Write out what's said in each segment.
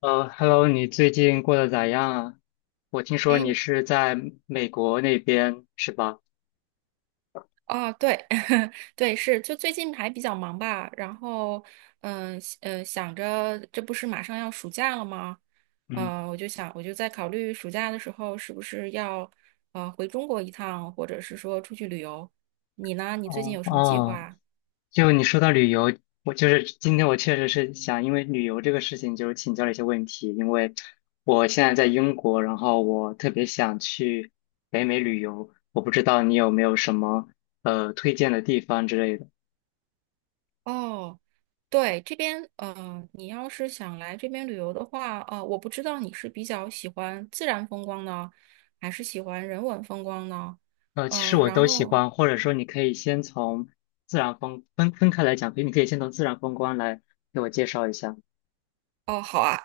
Hello，你最近过得咋样啊？我听说哎，你是在美国那边是吧？哦，对，对，是，就最近还比较忙吧，然后，想着这不是马上要暑假了吗？嗯，我就想，我就在考虑暑假的时候是不是要回中国一趟，或者是说出去旅游。你呢？你最近哦有什么计哦，划？就你说到旅游，我就是今天我确实是想因为旅游这个事情，就是请教了一些问题，因为我现在在英国，然后我特别想去北美旅游，我不知道你有没有什么推荐的地方之类的。哦，对，这边，你要是想来这边旅游的话，我不知道你是比较喜欢自然风光呢，还是喜欢人文风光呢？其实呃，我然都喜后。欢，或者说你可以先从自然风分分开来讲，比如你可以先从自然风光来给我介绍一下。哦，好啊，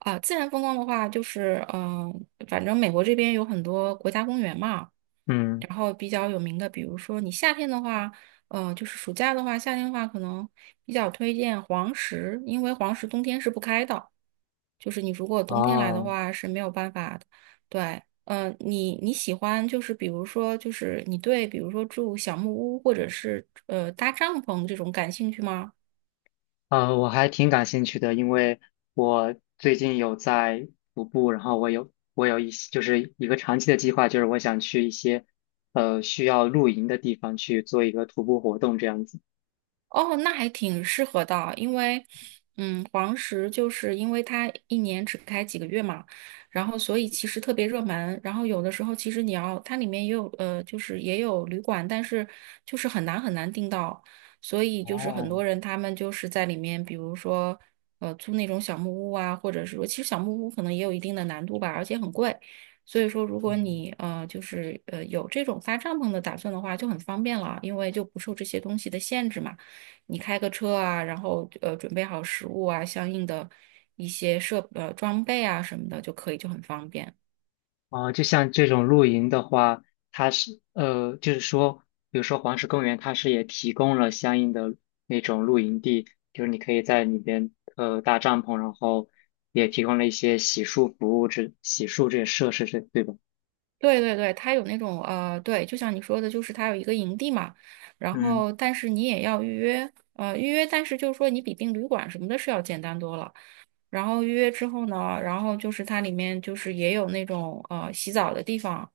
啊，自然风光的话，反正美国这边有很多国家公园嘛，嗯，然后比较有名的，比如说你夏天的话，就是暑假的话，夏天的话可能比较推荐黄石，因为黄石冬天是不开的，就是你如果冬天来的哦，话是没有办法的。对，你喜欢就是比如说就是你对比如说住小木屋或者是搭帐篷这种感兴趣吗？我还挺感兴趣的，因为我最近有在徒步，然后我有一些就是一个长期的计划，就是我想去一些需要露营的地方去做一个徒步活动这样子。哦，那还挺适合的，因为，嗯，黄石就是因为它一年只开几个月嘛，然后所以其实特别热门，然后有的时候其实你要它里面也有就是也有旅馆，但是就是很难订到，所以就是很哦，多人他们就是在里面，比如说租那种小木屋啊，或者是说其实小木屋可能也有一定的难度吧，而且很贵，所以说如果你有这种搭帐篷的打算的话，就很方便了，因为就不受这些东西的限制嘛。你开个车啊，然后准备好食物啊，相应的一些装备啊什么的就可以，就很方便。啊，就像这种露营的话，它是就是说，比如说黄石公园，它是也提供了相应的那种露营地，就是你可以在里边搭帐篷，然后也提供了一些洗漱服务这洗漱这些设施，这对吧？对对对，它有那种,对，就像你说的，就是它有一个营地嘛，然嗯后但是你也要预约，预约,但是就是说你比订旅馆什么的是要简单多了。然后预约之后呢，然后就是它里面就是也有那种洗澡的地方，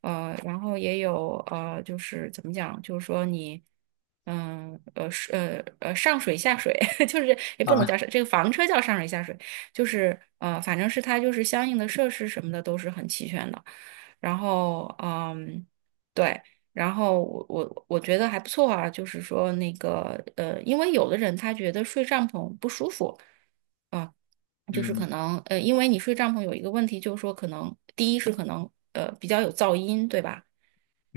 然后也有就是怎么讲，就是说你上水下水，就是也不能啊，叫上这个房车叫上水下水，就是反正是它就是相应的设施什么的都是很齐全的，然后嗯对。然后我觉得还不错啊，就是说那个,因为有的人他觉得睡帐篷不舒服，啊。就是可嗯能呃，因为你睡帐篷有一个问题，就是说可能第一是可能比较有噪音，对吧？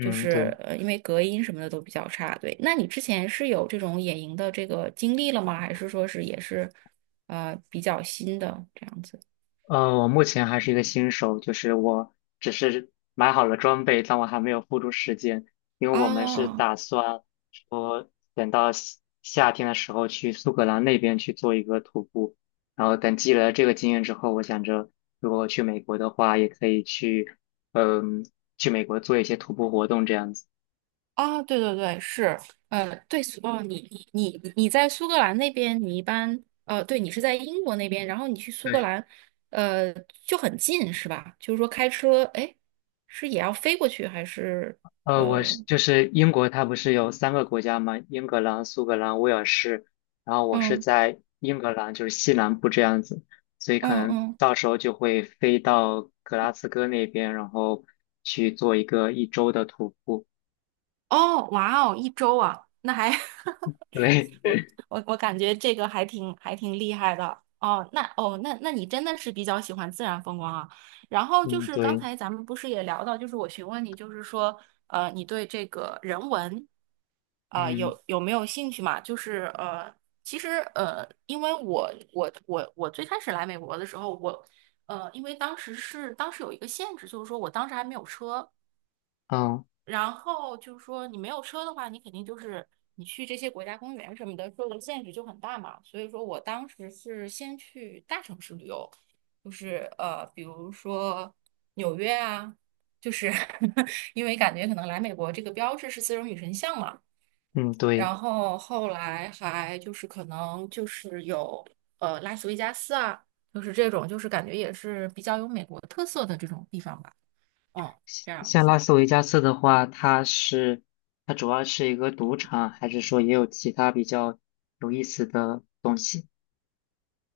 就是对。因为隔音什么的都比较差，对。那你之前是有这种野营的这个经历了吗？还是说是也是比较新的这样子？我目前还是一个新手，就是我只是买好了装备，但我还没有付出时间，因为我们是啊？打算说等到夏夏天的时候去苏格兰那边去做一个徒步，然后等积累了这个经验之后，我想着如果去美国的话，也可以去，嗯、去美国做一些徒步活动这样子。啊，对对对，是，哦，你在苏格兰那边，你一般，你是在英国那边，然后你去苏格对。兰，呃，就很近是吧？就是说开车，哎，是也要飞过去还是，我呃，是就是英国，它不是有三个国家吗？英格兰、苏格兰、威尔士。然后我是嗯在英格兰，就是西南部这样子，所以可嗯能嗯，到时候就会飞到格拉斯哥那边，然后去做一个1周的徒步。哦，哇哦，一周啊，那还 对，我我感觉这个还挺厉害的哦。那那你真的是比较喜欢自然风光啊。然 后就嗯，是刚对，才咱们不是也聊到，就是我询问你，就是说你对这个人文啊、嗯，有没有兴趣嘛？其实,因为我最开始来美国的时候，我,因为当时是当时有一个限制，就是说我当时还没有车，哦，然后就是说，你没有车的话，你肯定就是你去这些国家公园什么的，受的限制就很大嘛。所以说我当时是先去大城市旅游，就是比如说纽约啊，就是 因为感觉可能来美国这个标志是丝绒女神像嘛，嗯，对。然后后来还就是可能就是有拉斯维加斯啊，就是这种就是感觉也是比较有美国特色的这种地方吧，嗯，这样像拉子。斯维加斯的话，它主要是一个赌场，还是说也有其他比较有意思的东西？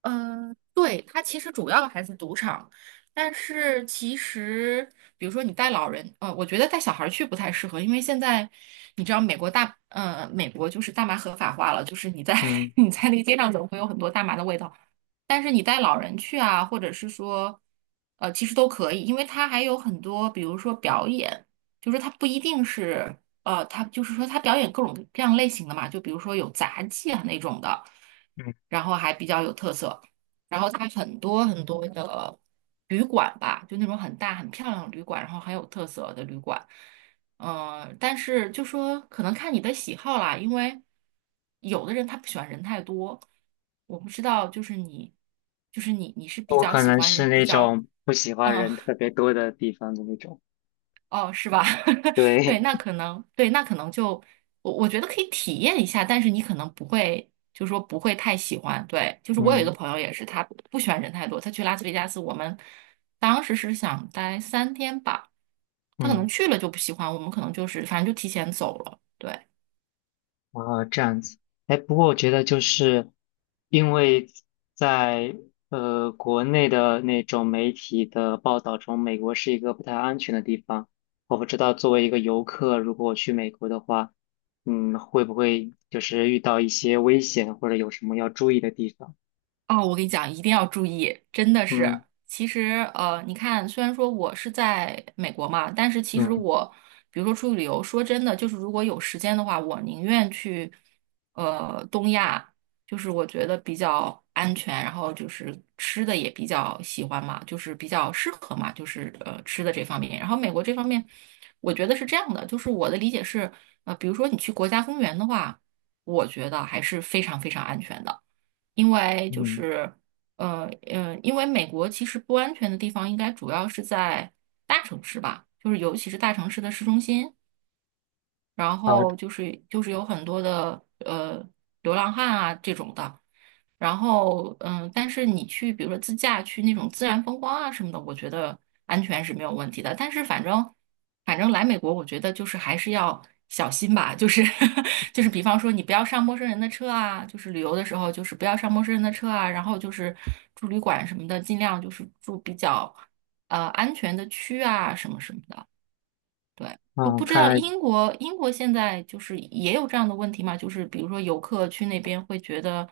嗯，对，它其实主要还是赌场，但是其实，比如说你带老人，我觉得带小孩儿去不太适合，因为现在你知道美国就是大麻合法化了，就是你在 嗯 你在那个街上走会有很多大麻的味道，但是你带老人去啊，或者是说，其实都可以，因为它还有很多，比如说表演，就是它不一定是，它就是说它表演各种各样类型的嘛，就比如说有杂技啊那种的，嗯。然后还比较有特色，然后它很多很多的旅馆吧，就那种很大很漂亮的旅馆，然后很有特色的旅馆。但是就说可能看你的喜好啦，因为有的人他不喜欢人太多，我不知道，就是你,你是比我较可喜能欢是人比那较，种不喜欢嗯，人特别多的地方的那种。哦，是吧？对，对，那可能就我觉得可以体验一下，但是你可能不会，就说不会太喜欢。对，就是我有一嗯个朋友也是，他不喜欢人太多，他去拉斯维加斯，我们当时是想待三天吧，他可能嗯，去了就不喜欢，我们可能就是反正就提前走了。对。然后这样子。哎，不过我觉得就是因为在国内的那种媒体的报道中，美国是一个不太安全的地方。我不知道作为一个游客，如果我去美国的话，嗯，会不会就是遇到一些危险，或者有什么要注意的地方？哦，我跟你讲，一定要注意，真的是。嗯其实,你看，虽然说我是在美国嘛，但是其实嗯我，比如说出去旅游，说真的，就是如果有时间的话，我宁愿去，东亚，就是我觉得比较安全，然后就是吃的也比较喜欢嘛，就是比较适合嘛，就是吃的这方面。然后美国这方面，我觉得是这样的，就是我的理解是，比如说你去国家公园的话，我觉得还是非常非常安全的。因为就嗯，是因为美国其实不安全的地方应该主要是在大城市吧，就是尤其是大城市的市中心。然好，后就是有很多的流浪汉啊这种的，然后嗯，但是你去比如说自驾去那种自然风光啊什么的，我觉得安全是没有问题的。但是反正来美国，我觉得就是还是要小心吧，就是 就是比方说你不要上陌生人的车啊，就是旅游的时候就是不要上陌生人的车啊，然后就是住旅馆什么的，尽量就是住比较安全的区啊什么什么的。对，不嗯，不知道看来。英国现在就是也有这样的问题吗？就是比如说游客去那边会觉得，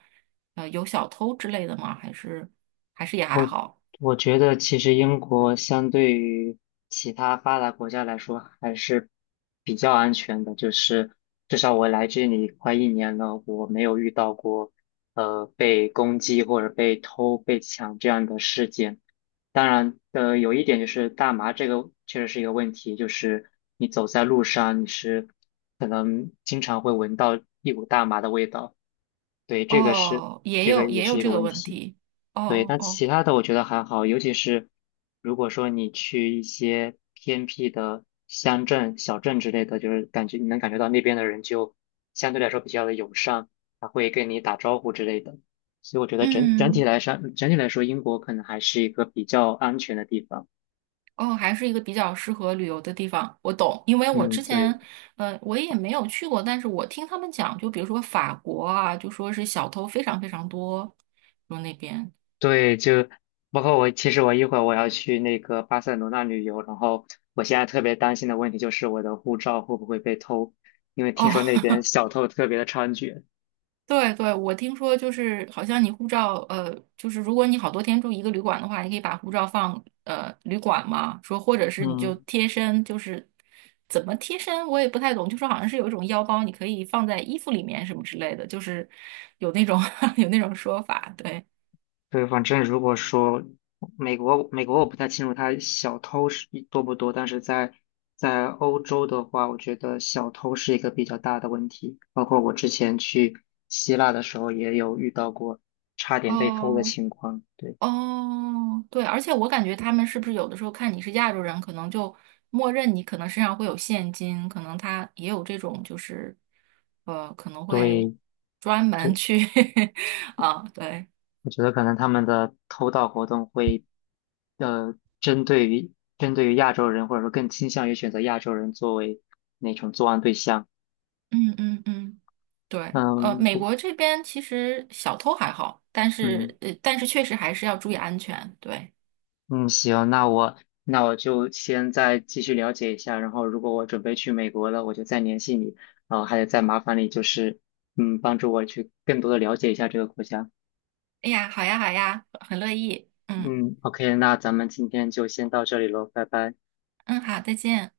有小偷之类的吗？还是也还我好？我觉得其实英国相对于其他发达国家来说还是比较安全的，就是至少我来这里快一年了，我没有遇到过被攻击或者被偷、被抢这样的事件。当然，有一点就是大麻这个确实是一个问题，就是你走在路上，你是可能经常会闻到一股大麻的味道，对，这个是哦，也这有个也也有是一这个个问问题。题。哦对，哦但哦，其他的我觉得还好，尤其是如果说你去一些偏僻的乡镇、小镇之类的，就是感觉你能感觉到那边的人就相对来说比较的友善，他会跟你打招呼之类的。所以我觉得整整体嗯，来说，整体来说，英国可能还是一个比较安全的地方。哦，还是一个比较适合旅游的地方。我懂，因为我嗯，之对前我也没有去过，但是我听他们讲，就比如说法国啊，就说是小偷非常非常多，说那边对，就包括我，其实我一会儿我要去那个巴塞罗那旅游，然后我现在特别担心的问题就是我的护照会不会被偷，因为听哦。说那边 小偷特别的猖獗。对对，我听说就是好像你护照，就是如果你好多天住一个旅馆的话，你可以把护照放旅馆嘛，说或者是你就嗯，贴身，就是怎么贴身我也不太懂，就说好像是有一种腰包，你可以放在衣服里面什么之类的，就是有那种 有那种说法，对，对，反正如果说美国，美国我不太清楚他小偷是多不多，但是在欧洲的话，我觉得小偷是一个比较大的问题。包括我之前去希腊的时候，也有遇到过差点被偷的哦，情况。对，哦，对，而且我感觉他们是不是有的时候看你是亚洲人，可能就默认你可能身上会有现金，可能他也有这种就是，可能会对，专门就去 啊，对，我觉得可能他们的偷盗活动会，呃，针对于针对于亚洲人，或者说更倾向于选择亚洲人作为那种作案对象。嗯嗯嗯，对，嗯，美不，国这边其实小偷还好，但嗯。是但是确实还是要注意安全，对。嗯，行，那我就先再继续了解一下，然后如果我准备去美国了，我就再联系你，然后还得再麻烦你，就是嗯，帮助我去更多的了解一下这个国家。哎呀，好呀好呀，很乐意，嗯嗯，OK，那咱们今天就先到这里喽，拜拜。嗯，好，再见。